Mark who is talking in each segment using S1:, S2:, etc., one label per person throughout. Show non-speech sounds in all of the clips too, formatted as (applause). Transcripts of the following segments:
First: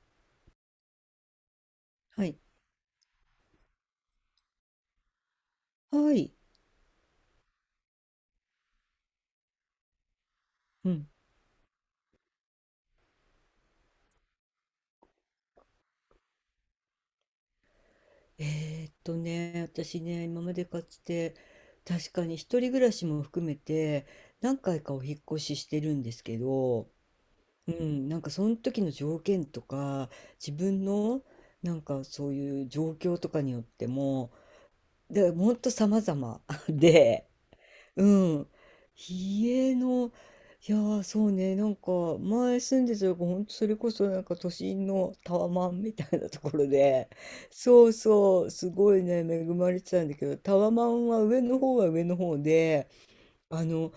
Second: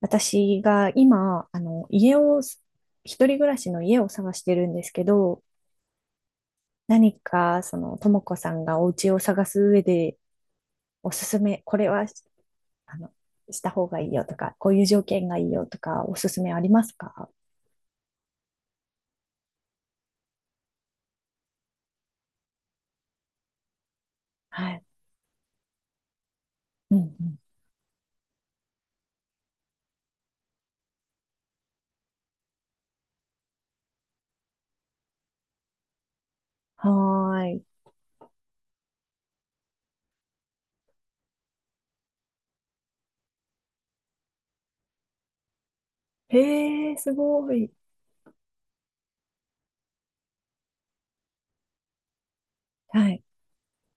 S1: 私が今、家
S2: はい。
S1: を、一人暮らしの家を探してるんですけど、
S2: はい。
S1: 何か、ともこさんがお家を探す上で、
S2: うん。
S1: おすすめ、これは、あの、した方がいいよとか、こういう条件がいいよとか、おすすめありますか？
S2: 私ね、今までかつて、確かに一人暮らしも含めて、何
S1: は
S2: 回
S1: い。
S2: かお引っ越ししてるんですけど、
S1: うんうん。
S2: うん、なんかその時の条件とか、自分の、なんかそういう状況とかによっても、で、ほんと様々 (laughs)
S1: は
S2: で、
S1: ーい。
S2: うん。家の、いやー、そうね、なんか、前住んでたとこ、ほんとそれこそなんか都心のタワマンみたいなところ
S1: へえ、
S2: で、
S1: すごい。
S2: そうそう、すごいね、恵まれてたんだけど、タワマンは上の方は上の方で、
S1: はい。
S2: あの、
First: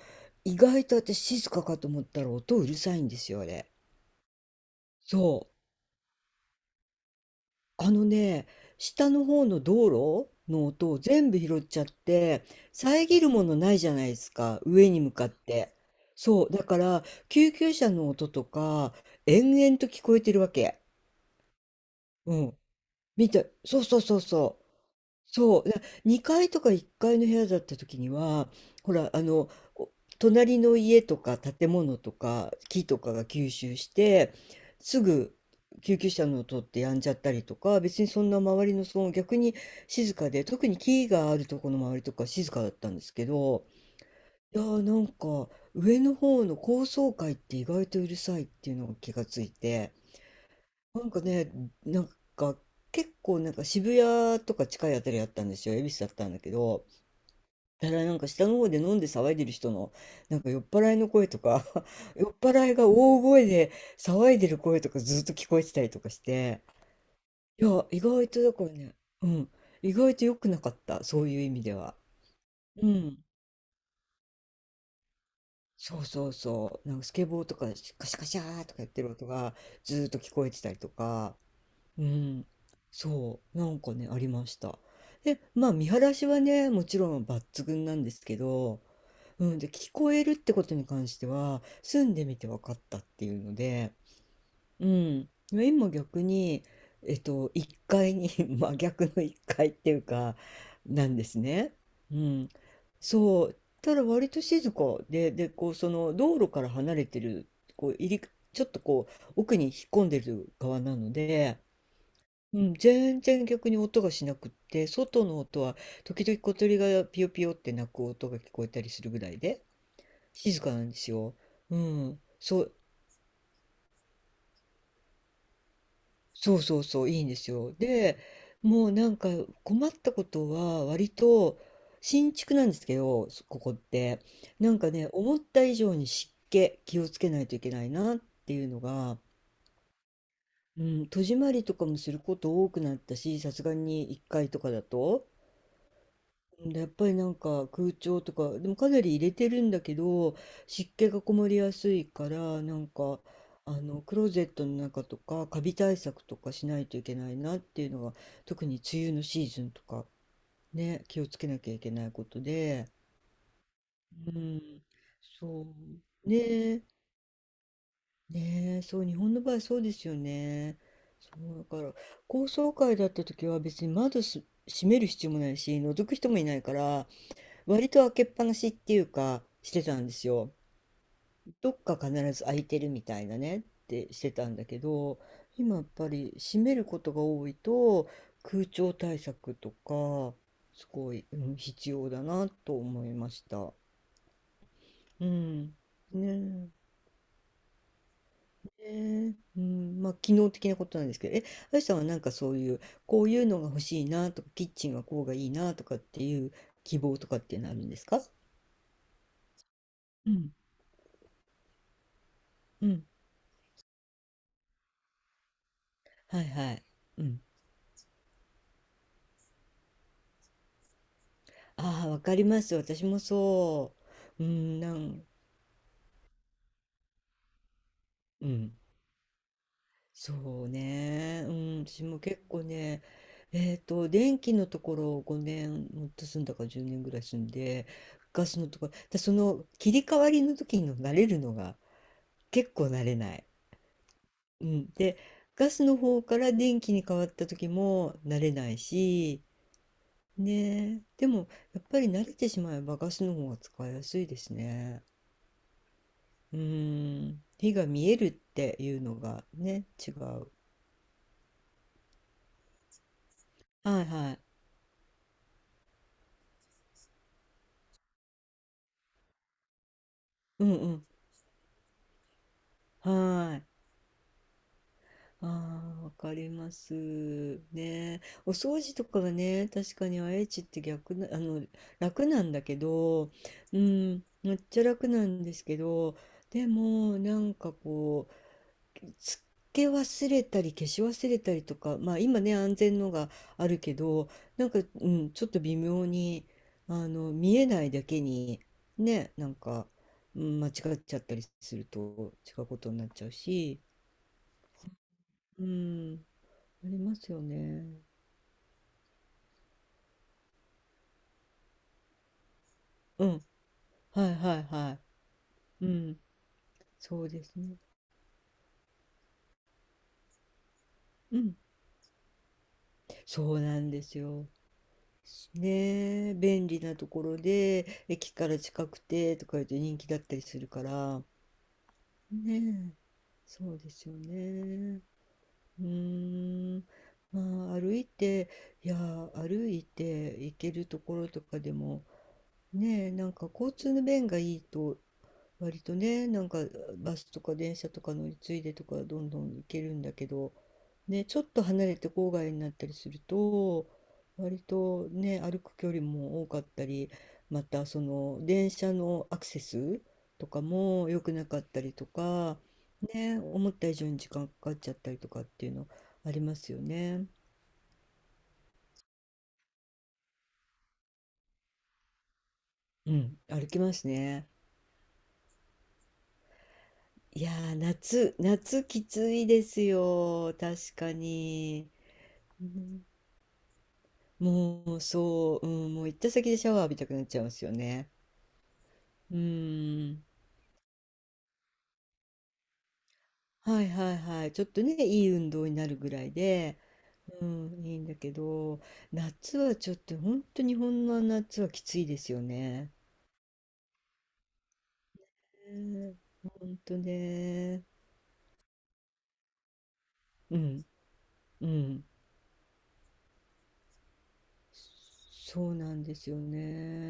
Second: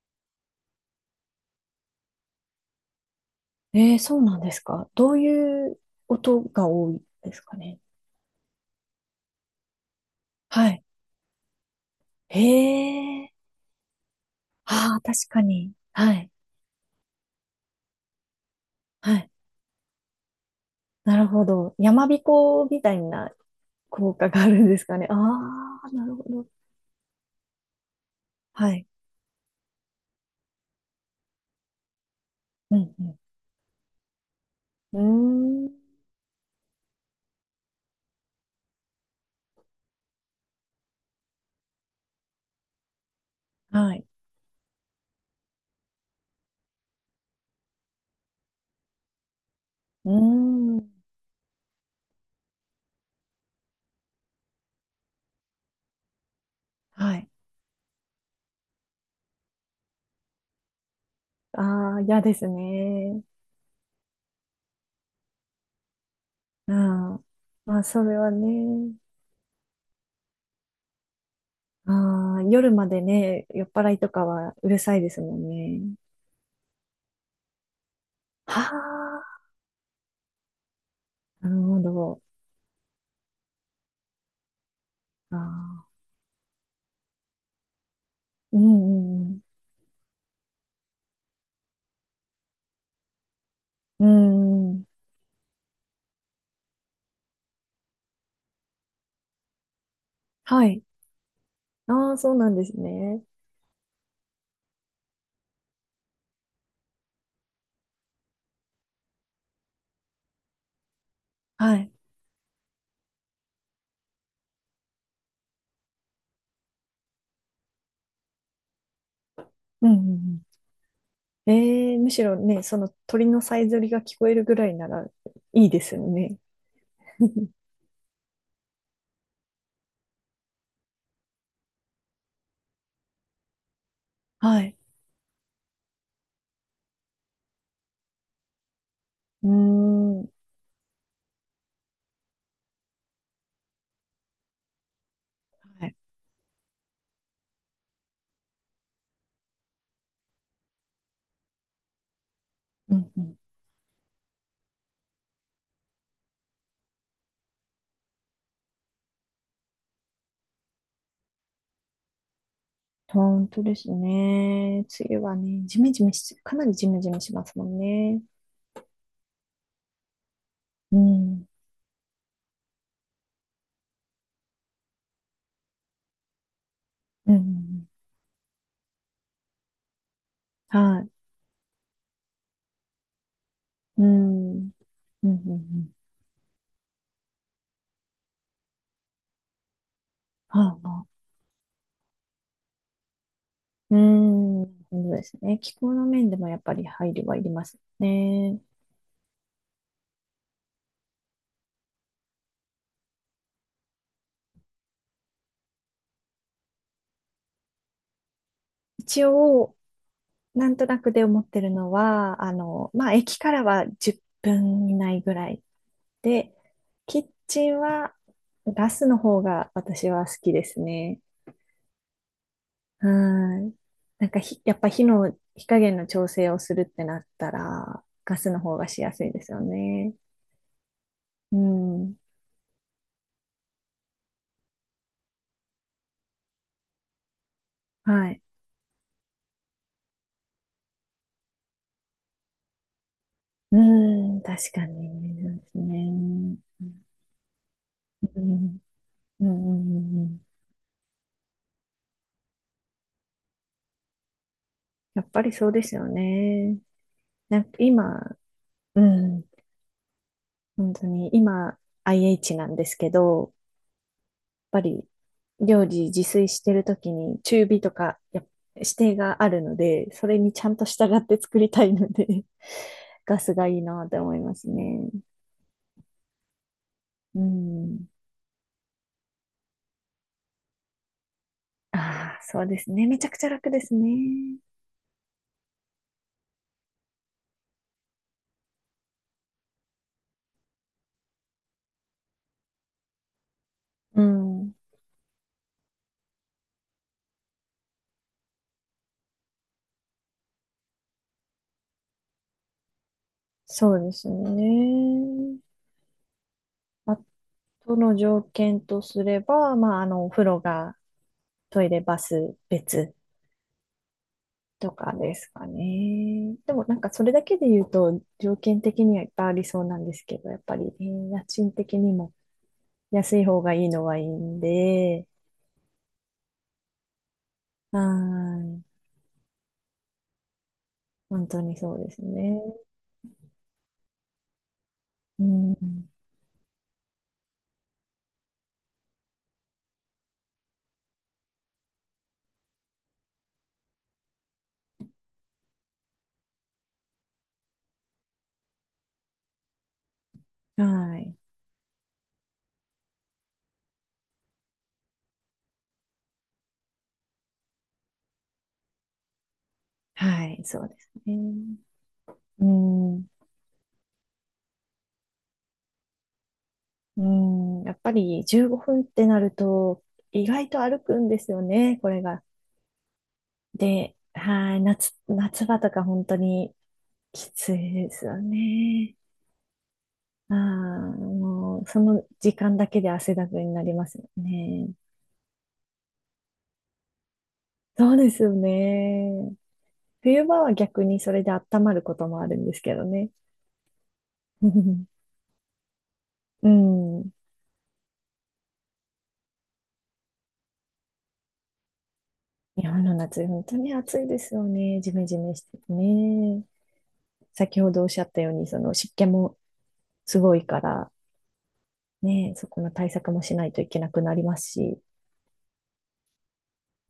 S2: 意外と私静かかと思ったら音うるさいんですよ、あれ。
S1: えー、そうなんですか。どう
S2: そう。
S1: いう音が多いですかね。
S2: あのね、下の方の道路
S1: は
S2: の
S1: い。
S2: 音を全部拾っちゃっ
S1: へ
S2: て、遮る
S1: え。
S2: ものないじゃないですか、上
S1: あ
S2: に
S1: あ、
S2: 向
S1: 確
S2: かっ
S1: かに。
S2: て。
S1: はい。
S2: そう、だから、救急車の音とか、
S1: はい。
S2: 延々と聞こえてるわけ。
S1: なるほど。山
S2: うん。
S1: 彦みたい
S2: 見
S1: な
S2: て、そうそう
S1: 効
S2: そう
S1: 果があ
S2: そ
S1: る
S2: う。
S1: んですかね。あ
S2: そう、
S1: あ、なるほ
S2: 2
S1: ど。
S2: 階とか1階の部屋だった時には、
S1: はい。
S2: ほら、お隣の家とか建物とか
S1: う
S2: 木とか
S1: ん
S2: が吸収して、
S1: う
S2: すぐ
S1: ん。うーん。
S2: 救急車の音ってやんじゃったりとか、別にそんな周りの騒音逆に静かで、特に木があるとこの周りとか静かだったんですけど、
S1: はい。
S2: いやー、なんか上の方の高層階って意外とうるさいっていうのが気がついて、
S1: うーん。
S2: なんかね、なんか結構なんか渋谷とか近いあたりだったんですよ。恵比寿だったんだけど、
S1: はい。
S2: ただなんか下の方で飲んで騒いでる人のなんか酔っ払いの声とか、
S1: ああ、
S2: (laughs)
S1: 嫌
S2: 酔っ
S1: です
S2: 払いが大
S1: ね。
S2: 声で騒いでる声とかずっと聞こえてたりとかして、
S1: うん。
S2: い
S1: まあ、
S2: や、意
S1: それ
S2: 外
S1: は
S2: とだから
S1: ね。
S2: ね、うん、意外と良くなかった、そういう意味では。
S1: ああ、夜ま
S2: う
S1: で
S2: ん。
S1: ね、酔っ払いとかはうるさいですもんね。
S2: そうそうそう。なんかスケボーとかカシャカシ
S1: は
S2: ャーとかやってる音
S1: あ、
S2: がずーっと聞こえてたりとか、
S1: なるほ
S2: う
S1: ど。
S2: ん、そう、なんかね、ありました。
S1: あ
S2: で、まあ
S1: あ、
S2: 見晴らしはね、もちろん抜群なんですけ
S1: う
S2: ど、
S1: んうん
S2: うん、で、聞こえるってことに関しては、住んでみて分かったっていうので、
S1: うん。うんうん。
S2: うん、今逆に、1階に (laughs) 真逆の一階っていうか、
S1: はい。
S2: なんですね。
S1: あ
S2: う
S1: あ、そうな
S2: ん、
S1: んですね。
S2: そう、ただ割と静かで、こう、その道路から離れてる、こう、ちょっとこう、奥に引っ込んでる側なので、
S1: はい。
S2: うん、全然逆に音がしなくって、外の音は時々小鳥がピヨピヨって鳴く音が聞こえたりするぐらいで、
S1: うんうんうん。
S2: 静かなんですよ。う
S1: ええ、む
S2: ん、
S1: しろ
S2: そ
S1: ね、
S2: う、
S1: その鳥のさえずりが聞こえるぐらいならいいですよね。
S2: そうそうそう、いいんです
S1: (laughs)
S2: よ。で、もうなんか困ったことは、割と新築なんですけど、そここって、
S1: は
S2: な
S1: い。
S2: んかね、思った以上に湿気気をつけないといけないなっていうのが、
S1: うーん。
S2: うん、戸締まりとかもすること多くなったし、さすがに1階とかだと。
S1: はい。
S2: うん、やっぱりなんか空調とか、でもかなり入れてるんだけど、湿気がこもりやすいから、なん
S1: うん
S2: か、
S1: うん。
S2: クローゼットの中とか、カビ対策とかしないといけないなっていうのが、特に梅雨のシーズンとか、ね、気をつけなきゃいけないことで、
S1: 本当です
S2: うん、
S1: ね。梅雨はね、
S2: そ
S1: ジメジメ
S2: う、
S1: し、
S2: ね
S1: かなり
S2: え、
S1: ジメジメしますもんね。
S2: ねえ、そう、日本の場合そうですよね。
S1: う
S2: そ
S1: ん。
S2: う、だから、高層階だった時は別に窓閉める必要もないし、覗く人もいないから、
S1: うんうんうん。
S2: 割と開けっぱなしっていうかしてたんですよ。
S1: はい。
S2: どっか必ず開いてるみたいなねっ
S1: う
S2: てしてた
S1: ん。
S2: ん
S1: う
S2: だ
S1: ん
S2: けど、
S1: うんう
S2: 今やっ
S1: ん。
S2: ぱり閉めることが多いと、空調対策とか
S1: はあ、
S2: す
S1: はあ。
S2: ごい、うん、必要だなと思いました。
S1: うん。そうで
S2: う
S1: すね。気
S2: ん。
S1: 候の面でもやっ
S2: ね
S1: ぱり
S2: え。
S1: 配慮はいりますね。
S2: ねえ、うん、まあ機能的なことなんですけど、あやさんはなんかそういうこういうのが欲しいなとか、キッチンはこうがいいなとかっていう希望とかっていうのあるんですか？
S1: 一応、
S2: うん。
S1: なんとなくで思ってるのは、
S2: うん。
S1: まあ、駅からは10分以内ぐらい
S2: はい
S1: で、
S2: はい。
S1: キ
S2: う
S1: ッ
S2: ん。
S1: チンはガスの方が私は好きですね。
S2: ああ、わかります。私
S1: は
S2: も
S1: い。
S2: そ
S1: なんか
S2: う。
S1: ひ、やっぱ火の、火加減の調整をするってなったら、ガ
S2: う
S1: スの
S2: ん、
S1: 方がしやすいですよね。
S2: そうね。う
S1: う
S2: ん、私
S1: ん。
S2: も結構ね、電気のところを5年、もっと住んだか10年ぐらい住んで、
S1: はい。
S2: ガスのところ、でその切り替わりの時に慣れるのが、結構慣れない。
S1: うん、
S2: う
S1: 確か
S2: ん、
S1: に。
S2: で、
S1: そうで
S2: ガ
S1: す
S2: スの
S1: ね。
S2: 方から電
S1: う
S2: 気
S1: ん。
S2: に変わった時も
S1: う
S2: 慣れない
S1: ん。
S2: し、
S1: うんうんうん。
S2: ねえ、でもやっぱり慣れてしまえばガスの方が使いやすいですね。
S1: やっぱりそうですよ
S2: う
S1: ね。
S2: ーん、
S1: なんか
S2: 火が見えるっ
S1: 今、
S2: てい
S1: う
S2: うの
S1: ん。
S2: がね、違う。
S1: 本当に今、IH なんですけど、
S2: はいはい。
S1: ぱり料理自炊してるときに中火とかやっ指定があるので、それにち
S2: う
S1: ゃ
S2: ん
S1: んと
S2: うん。
S1: 従って作りたいので、(laughs) ガス
S2: は
S1: が
S2: い。
S1: いいなって思いますね。
S2: ああ、わかります。
S1: うん。
S2: ね。お掃除とかはね、確かに愛知って逆な、楽
S1: ああ、
S2: なん
S1: そ
S2: だ
S1: う
S2: け
S1: ですね。めちゃ
S2: ど、
S1: くちゃ楽
S2: う
S1: です
S2: ん、め
S1: ね。
S2: っちゃ楽なんですけど、でも、なんかつけ忘れたり消し忘れたりとか、まあ今ね、安全のがあるけ
S1: う
S2: ど、なん
S1: ん。
S2: か、うん、ちょっと微妙に、見えないだけに、ね、なんか、うん、間違っちゃったりすると違うことになっちゃうし、
S1: そうですね。
S2: うん、ありま
S1: あ
S2: すよね。
S1: との条件とすれば、まあ、お風呂が、トイレ、バス別
S2: うん、はいはい
S1: と
S2: は
S1: かですか
S2: い。うん、
S1: ね。でもなんか
S2: そ
S1: そ
S2: う
S1: れだ
S2: です
S1: けで
S2: ね。
S1: 言うと条件的にはいっぱいありそうなんですけど、やっぱり、えー
S2: う
S1: 家
S2: ん、
S1: 賃的にも安
S2: そ
S1: い
S2: う
S1: 方が
S2: な
S1: いい
S2: んで
S1: の
S2: す
S1: はいい
S2: よ。
S1: んで、
S2: ねえ、便利なところ
S1: は
S2: で、駅から
S1: い。
S2: 近くてとか言うと人気だったりするから、
S1: 本当にそうですね。
S2: ねえ、そうですよね。
S1: う
S2: う
S1: ん。
S2: ーん、まあ、歩いて行けるところとかでも、ねえ、なんか交通の便がいいと、割とね、なんかバスとか電車とか乗り継いでとか、どんどん行けるんだけど、
S1: は
S2: ね、
S1: い。
S2: ちょっと離れて郊外になったりすると、割とね、歩く距離も多かったり、またその電車のアクセス
S1: は
S2: とか
S1: い、そうで
S2: も
S1: す
S2: 良くなかっ
S1: ね。
S2: たりとか、
S1: うん。
S2: ね、思った以上に時間かかっちゃったりとかっていうのありますよ
S1: う
S2: ね。
S1: ん。やっぱり15分ってなると意外と歩くんですよね、これが。
S2: うん、歩きます
S1: で、
S2: ね。
S1: はい。夏、夏場とか本当に
S2: い
S1: き
S2: や
S1: つ
S2: ー、
S1: いですよ
S2: 夏き
S1: ね。
S2: ついです
S1: あ
S2: よ、
S1: あ、
S2: 確か
S1: もう、
S2: に。
S1: その時
S2: う
S1: 間だけ
S2: ん、
S1: で汗だくになりますよ
S2: も
S1: ね。
S2: う、そう、うん、もう行った先でシャワー浴びたくなっちゃうんですよね。
S1: そうですよ
S2: う
S1: ね。
S2: ーん。
S1: 冬場は逆にそれで温まることもあるんですけどね。
S2: はいはいはい。
S1: (laughs)
S2: ちょっとね、
S1: う
S2: いい運動になるぐらいで、
S1: ん。
S2: うん、いいんだけど、夏はちょっとほんと、日本の夏はきついですよ
S1: 日
S2: ね。
S1: 本の夏、本当に暑いですよね。ジメジメしてて
S2: ねえ、
S1: ね。
S2: 本当
S1: 先
S2: ね。
S1: ほどおっしゃったように、その湿気もすご
S2: う
S1: いか
S2: ん、
S1: ら、
S2: うん。
S1: ね、そこの対策もしないといけなくなりますし。
S2: そうなんですよ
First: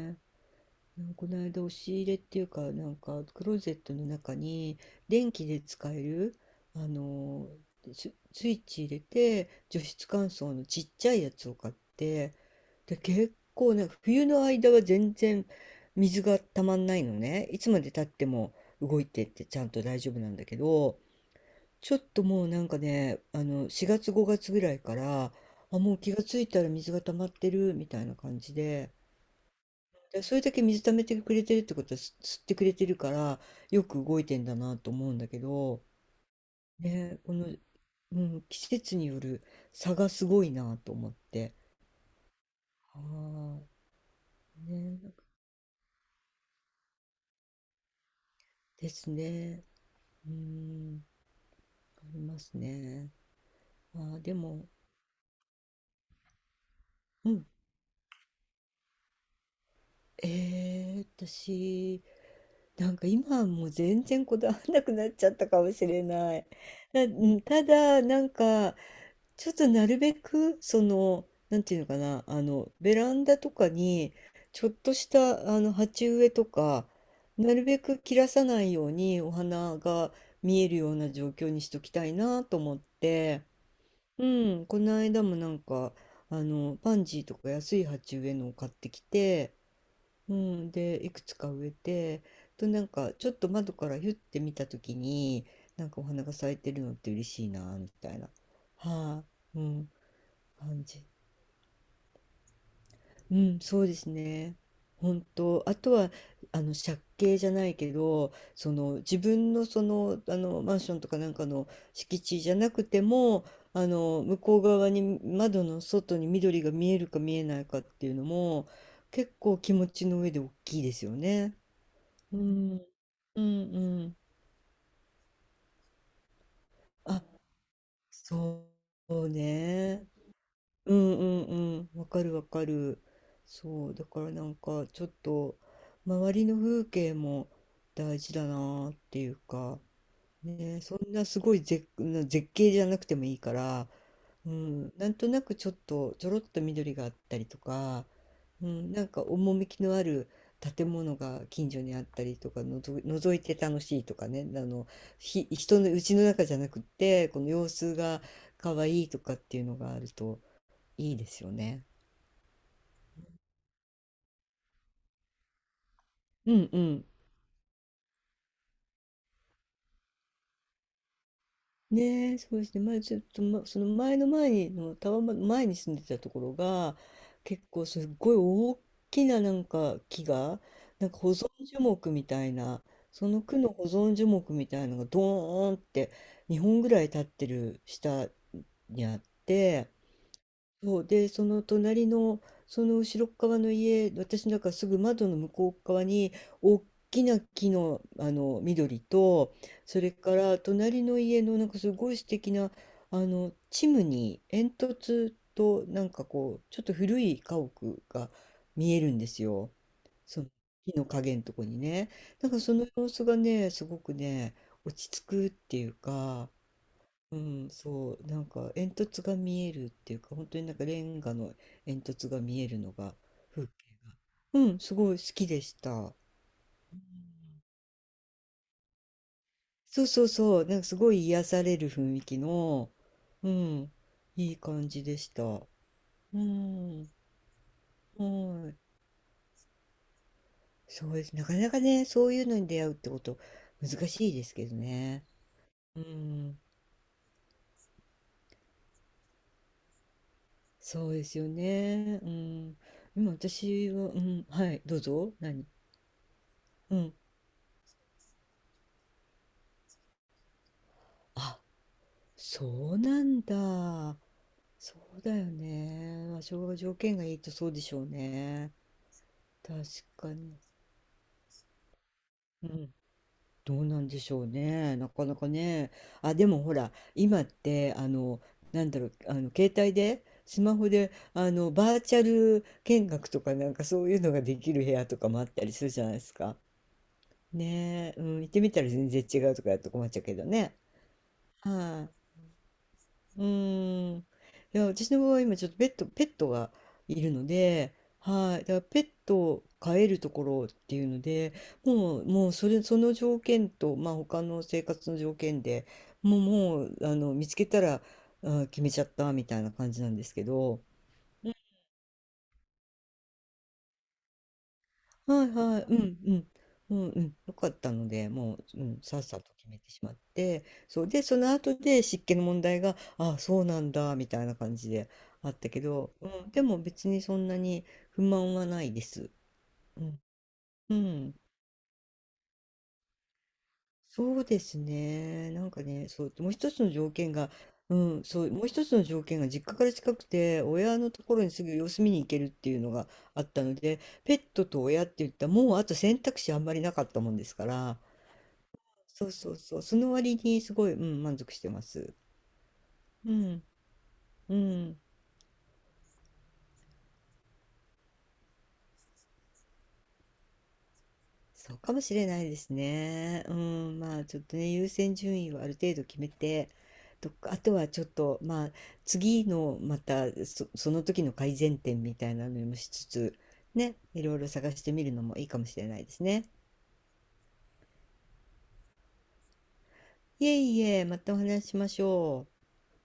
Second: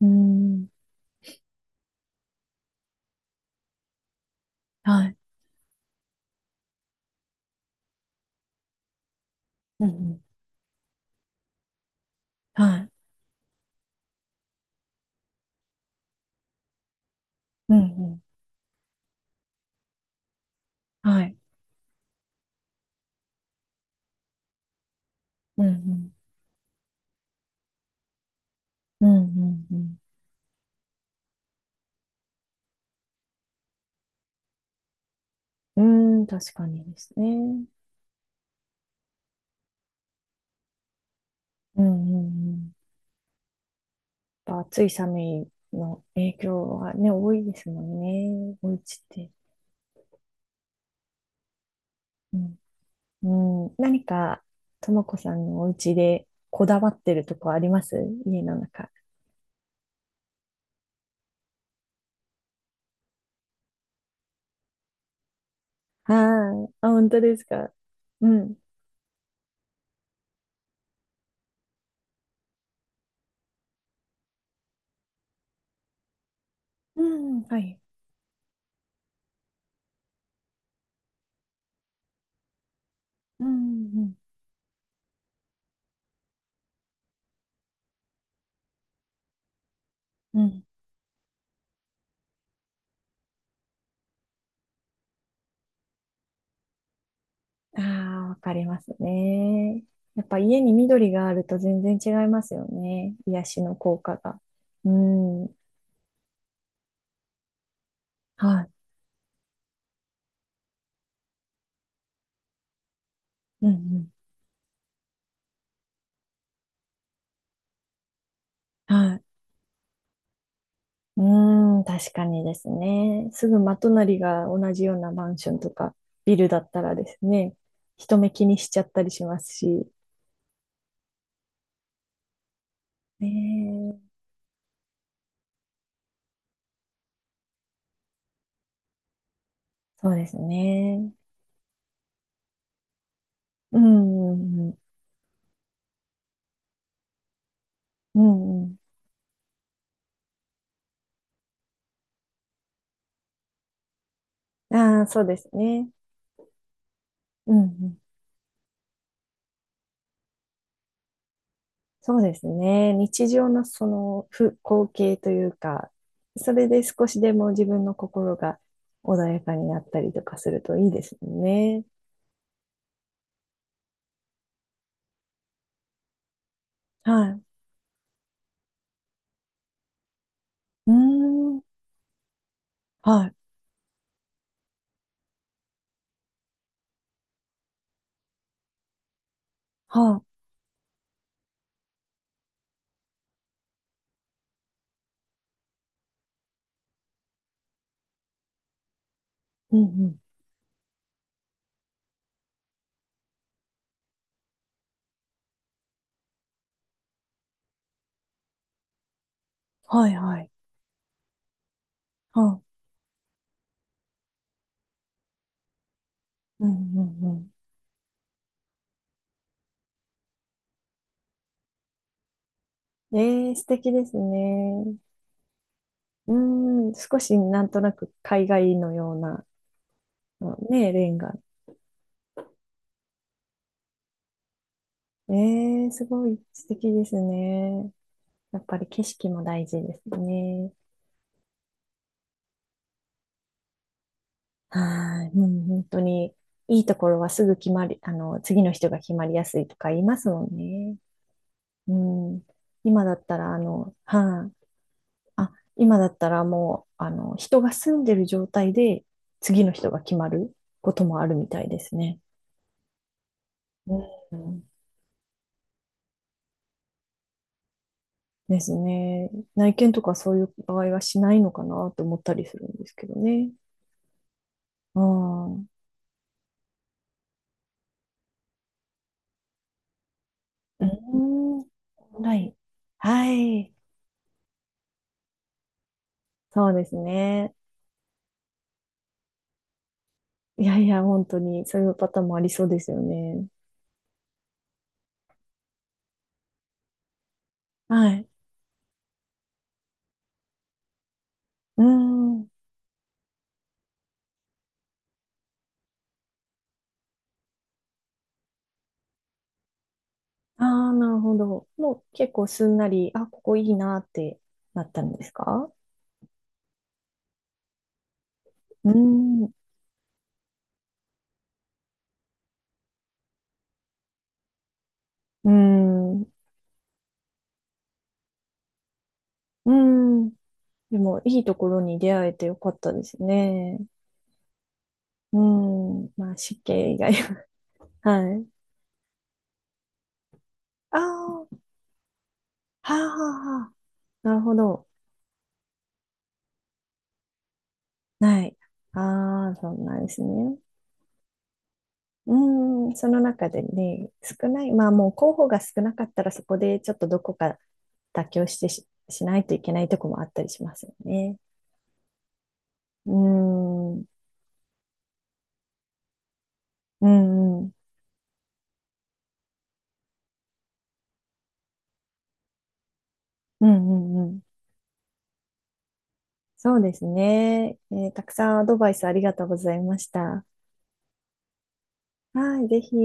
S1: うん。
S2: うん、この間押し入れっていうか、なんかクローゼットの中に、
S1: はい。
S2: 電気で使えるあのスイッチ入れて除
S1: うんう
S2: 湿
S1: ん。
S2: 乾燥のちっちゃいやつを買って、
S1: はい。
S2: で、結構なんか冬の間は全然水がたまんないのね、いつ
S1: うん
S2: までたっ
S1: うん。
S2: ても。動いてって、ちゃんと大丈夫なんだけど、
S1: はい。
S2: ちょっともうなんかね、4月5月ぐらいから、
S1: うんう
S2: あ、もう気
S1: ん。
S2: がついたら水が溜まってるみたいな感じで。
S1: うんうんうん。
S2: でそれだけ水溜めてくれてるってことは、吸ってくれてるから、よく動いてんだなと思うんだけ
S1: う
S2: ど、
S1: ーん、確かにです
S2: ね、この、
S1: ね。
S2: うん、季節による差がすごいなと思って。
S1: うんうんうん。
S2: は
S1: やっぱ
S2: あ、ね、
S1: 暑い
S2: なん
S1: 寒
S2: か
S1: いの影響はね、多いですもんね。お家
S2: で
S1: っ
S2: す
S1: て。
S2: ね。うん、あり
S1: う
S2: ますね。
S1: ん。うん、何
S2: ああ、で
S1: か、
S2: も、
S1: ともこさんのお家でこだわってる
S2: う
S1: と
S2: ん、
S1: こあります？家の中。
S2: 私、なんか今はもう全然こだわらなくなっちゃったかもしれない。
S1: はい。あ、
S2: なう
S1: 本当です
S2: た
S1: か。
S2: だ、
S1: うん。
S2: ちょっとなるべく、なんていうのかな、ベランダとかに、ちょっとした、鉢植えとか、
S1: うん、
S2: な
S1: は
S2: るべ
S1: い。
S2: く切らさないようにお花が見えるような状況にしときたいなと思って、
S1: うん、
S2: うん、この間も、パンジーとか安い鉢植えのを買ってきて、う
S1: うん、うん。
S2: ん、で、いくつか植えて、となんか、ちょっと窓からヒュッて見た時に、なんかお花が咲いてるのって嬉しいな
S1: あ
S2: みたい
S1: あ、
S2: な。
S1: わかります
S2: はい、う
S1: ね。
S2: ん。
S1: やっぱ家に
S2: 感じ。
S1: 緑があると全然違いますよね。
S2: う
S1: 癒
S2: ん、
S1: しの
S2: そうで
S1: 効
S2: す
S1: 果が。
S2: ね。
S1: う
S2: 本
S1: ん。
S2: 当。あとは、借景じゃないけど、
S1: はい。
S2: その、自分のその、あの、マンションとかなんかの敷地じゃなくても、
S1: うん、うん。
S2: 向こう側に、窓の外に緑が見えるか見えないかっていうのも、
S1: はい。
S2: 結構気持ちの上で大きいですよ
S1: う
S2: ね。
S1: ーん、確か
S2: う
S1: にです
S2: ん、
S1: ね。
S2: うん、う
S1: すぐ真
S2: ん。
S1: 隣が同じようなマンションとかビルだったらで
S2: あ、
S1: すね、人目気に
S2: そ
S1: しちゃったりし
S2: う
S1: ますし。
S2: ね。うんうんうわかるわかる。
S1: ね
S2: そう、
S1: え、
S2: だからなんかちょっと周りの風景も大事だなっていうか、
S1: そうです
S2: ね、そん
S1: ね。
S2: なすごい絶、な絶景じゃなくてもいいか
S1: う
S2: ら、
S1: ん、う
S2: う
S1: ん、うん。
S2: ん、なんとなくちょっとちょろっと緑があったりとか、
S1: うんう
S2: う
S1: ん。
S2: ん、なんか趣のある建物が近所にあったりとか覗いて楽しいとかね、
S1: ああ、そうで
S2: ひ、
S1: す
S2: 人
S1: ね。
S2: の家の中じゃなくって、この
S1: うん、う
S2: 様子
S1: ん。
S2: が可愛いとかっていうのがあると。いいですよね。
S1: そうですね。日常のそのふ光景というか、そ
S2: う
S1: れ
S2: んう
S1: で
S2: ん。
S1: 少しでも自分の心が穏やかになったりとかするといいですよね。
S2: ねえ、そうですね。前ちょっと、ま、その前の前にのタワマン前に住んでたところが、
S1: はい。
S2: 結構すっごい大きななんか木が、
S1: うー
S2: なんか保存
S1: ん、
S2: 樹木みたいな、
S1: は
S2: そ
S1: い、
S2: の区の保存樹木みたいなのがドーンって2本ぐらい立ってる下にあって、
S1: は
S2: そうでその隣のその後ろっ側の家、私なんかすぐ窓の向こう側に大きな木の、あの緑と、
S1: い。うん
S2: そ
S1: う
S2: れ
S1: ん。
S2: から隣の家のなんかすごい素敵なあのチムニー煙突と、なんかこうちょっと古い家屋が見えるんですよ、
S1: はいは
S2: その
S1: い。
S2: 木の影のとこにね。
S1: は
S2: なんか
S1: あ、
S2: その様子がねすごくね落ち着くっていうか、
S1: うんう
S2: う
S1: ん
S2: ん、そう、なんか煙突が見えるっていうか、本当になんかレンガの煙突が見えるのが、
S1: うん。えー素
S2: 風景
S1: 敵で
S2: が。
S1: す
S2: うん、
S1: ね。
S2: すごい好きでした。
S1: うーん、少しなんとなく海外のような、
S2: そうそう
S1: うん
S2: そう、なんか
S1: ね、
S2: す
S1: レ
S2: ご
S1: ン
S2: い
S1: ガ。
S2: 癒される雰囲気の、うん、いい感じでし
S1: え
S2: た。
S1: ー、すごい
S2: う
S1: 素敵で
S2: ん、
S1: すね。やっ
S2: は
S1: ぱ
S2: い。
S1: り景色も大事ですね。
S2: そうです。なかなかね、そういうのに出会うってこと、難しいですけど
S1: は
S2: ね。
S1: い、うん、本当
S2: う
S1: に、
S2: ん、
S1: いいところはすぐ決まり、次の人が決まりやすいとか言いますもんね。
S2: そうですよ
S1: う
S2: ね。う
S1: ん。
S2: ん、
S1: 今だっ
S2: 今
S1: たら、
S2: 私は、うん、
S1: はい。
S2: はい、どうぞ、
S1: あ、
S2: 何。
S1: 今だったらもう、
S2: うん。
S1: 人が住んでる状態で次の人が決まることもあるみ
S2: あ、
S1: たいですね。
S2: そうなんだ。
S1: うん。
S2: そうだよね。まあ、昭条件がいいとそうでしょう
S1: で
S2: ね。
S1: すね。内
S2: 確
S1: 見とか
S2: か
S1: そういう
S2: に。
S1: 場合はしないのかなと思ったりする
S2: う
S1: んです
S2: ん。
S1: けどね。
S2: どうなんでしょうね。
S1: う
S2: なかなか
S1: ん。うん。
S2: ね。あ、でもほら、今って、携帯で、スマホで、
S1: オン
S2: バーチャ
S1: ライン。
S2: ル見学
S1: は
S2: とかな
S1: い。
S2: んかそういうのができる部屋とかもあったりするじゃないですか。
S1: そうですね。
S2: ねえ、うん、行ってみたら全然違うとかやると困っちゃうけど
S1: い
S2: ね。
S1: やいや、本当にそういう
S2: は
S1: パターン
S2: い。
S1: もありそうですよ
S2: う
S1: ね。
S2: ーん。いや、私の場合、今ちょっとペットがいるので、
S1: はい。
S2: はい。だからペットを飼えるところっていうので、
S1: う
S2: もう、
S1: ん。
S2: もうそれ、その条件と、まあ他の生活の条件でもう、見つけたら、あ、決めちゃったみたいな感じなんですけ
S1: あ
S2: ど、
S1: あ、なるほど。もう結構すんなり、あ、ここいいなってなったんです
S2: はい
S1: か？
S2: はい、うんうん、うんうん、良かったので、もう、う
S1: う
S2: ん、さっさ
S1: ん。
S2: と決めてしまって、そうで、その後で湿気の問題が、ああ、そうなんだ、みたいな感じであ
S1: う
S2: ったけど、
S1: ん。う
S2: うん、でも別にそんなに不満はないです。うん、
S1: ん。
S2: う
S1: でも、
S2: ん、
S1: いいところに出会えてよかったですね。
S2: そうです
S1: う
S2: ね、なんかね、
S1: ん。
S2: そ
S1: ま
S2: う、
S1: あ、
S2: もう
S1: 死
S2: 一つの
S1: 刑以
S2: 条
S1: 外
S2: 件
S1: は。
S2: が、
S1: (laughs)
S2: うん、
S1: は
S2: そ
S1: い。
S2: う、もう一つの条件が実家から近くて、
S1: あ
S2: 親のと
S1: あ、
S2: ころに
S1: は
S2: すぐ様子見に行けるっていうの
S1: あ、は
S2: があっ
S1: あ、
S2: た
S1: はあ。
S2: ので、
S1: な
S2: ペ
S1: る
S2: ッ
S1: ほ
S2: トと
S1: ど。
S2: 親って言ったら、もうあと選択肢あんまりなかったもんですから、
S1: はい。
S2: そう
S1: あ
S2: そ
S1: あ、
S2: う
S1: そ
S2: そ
S1: う
S2: う。そ
S1: なんで
S2: の
S1: す
S2: 割
S1: ね。
S2: にすごい、うん、満足してます。
S1: うん。その
S2: う
S1: 中で
S2: ん、
S1: ね、少
S2: う
S1: ない。まあ、
S2: ん。
S1: もう候補が少なかったら、そこでちょっとどこか妥協してし、しないといけないとこもあったりしますよね。
S2: そうかもしれないです
S1: う
S2: ね。うん、
S1: ん。
S2: まあちょっとね、優先順位をある程度決めて、
S1: う
S2: とか、あ
S1: んうん。
S2: とはちょっと、まあ次のまたその時の改善点みたいなのもしつつ、
S1: うん
S2: ね、
S1: う
S2: い
S1: んう
S2: ろい
S1: ん。
S2: ろ探してみるのもいいかもしれないですね。
S1: そうですね。えー、たくさんアドバイスありがとうございました。
S2: いえいえ、またお話ししましょう。
S1: はい、ぜひ。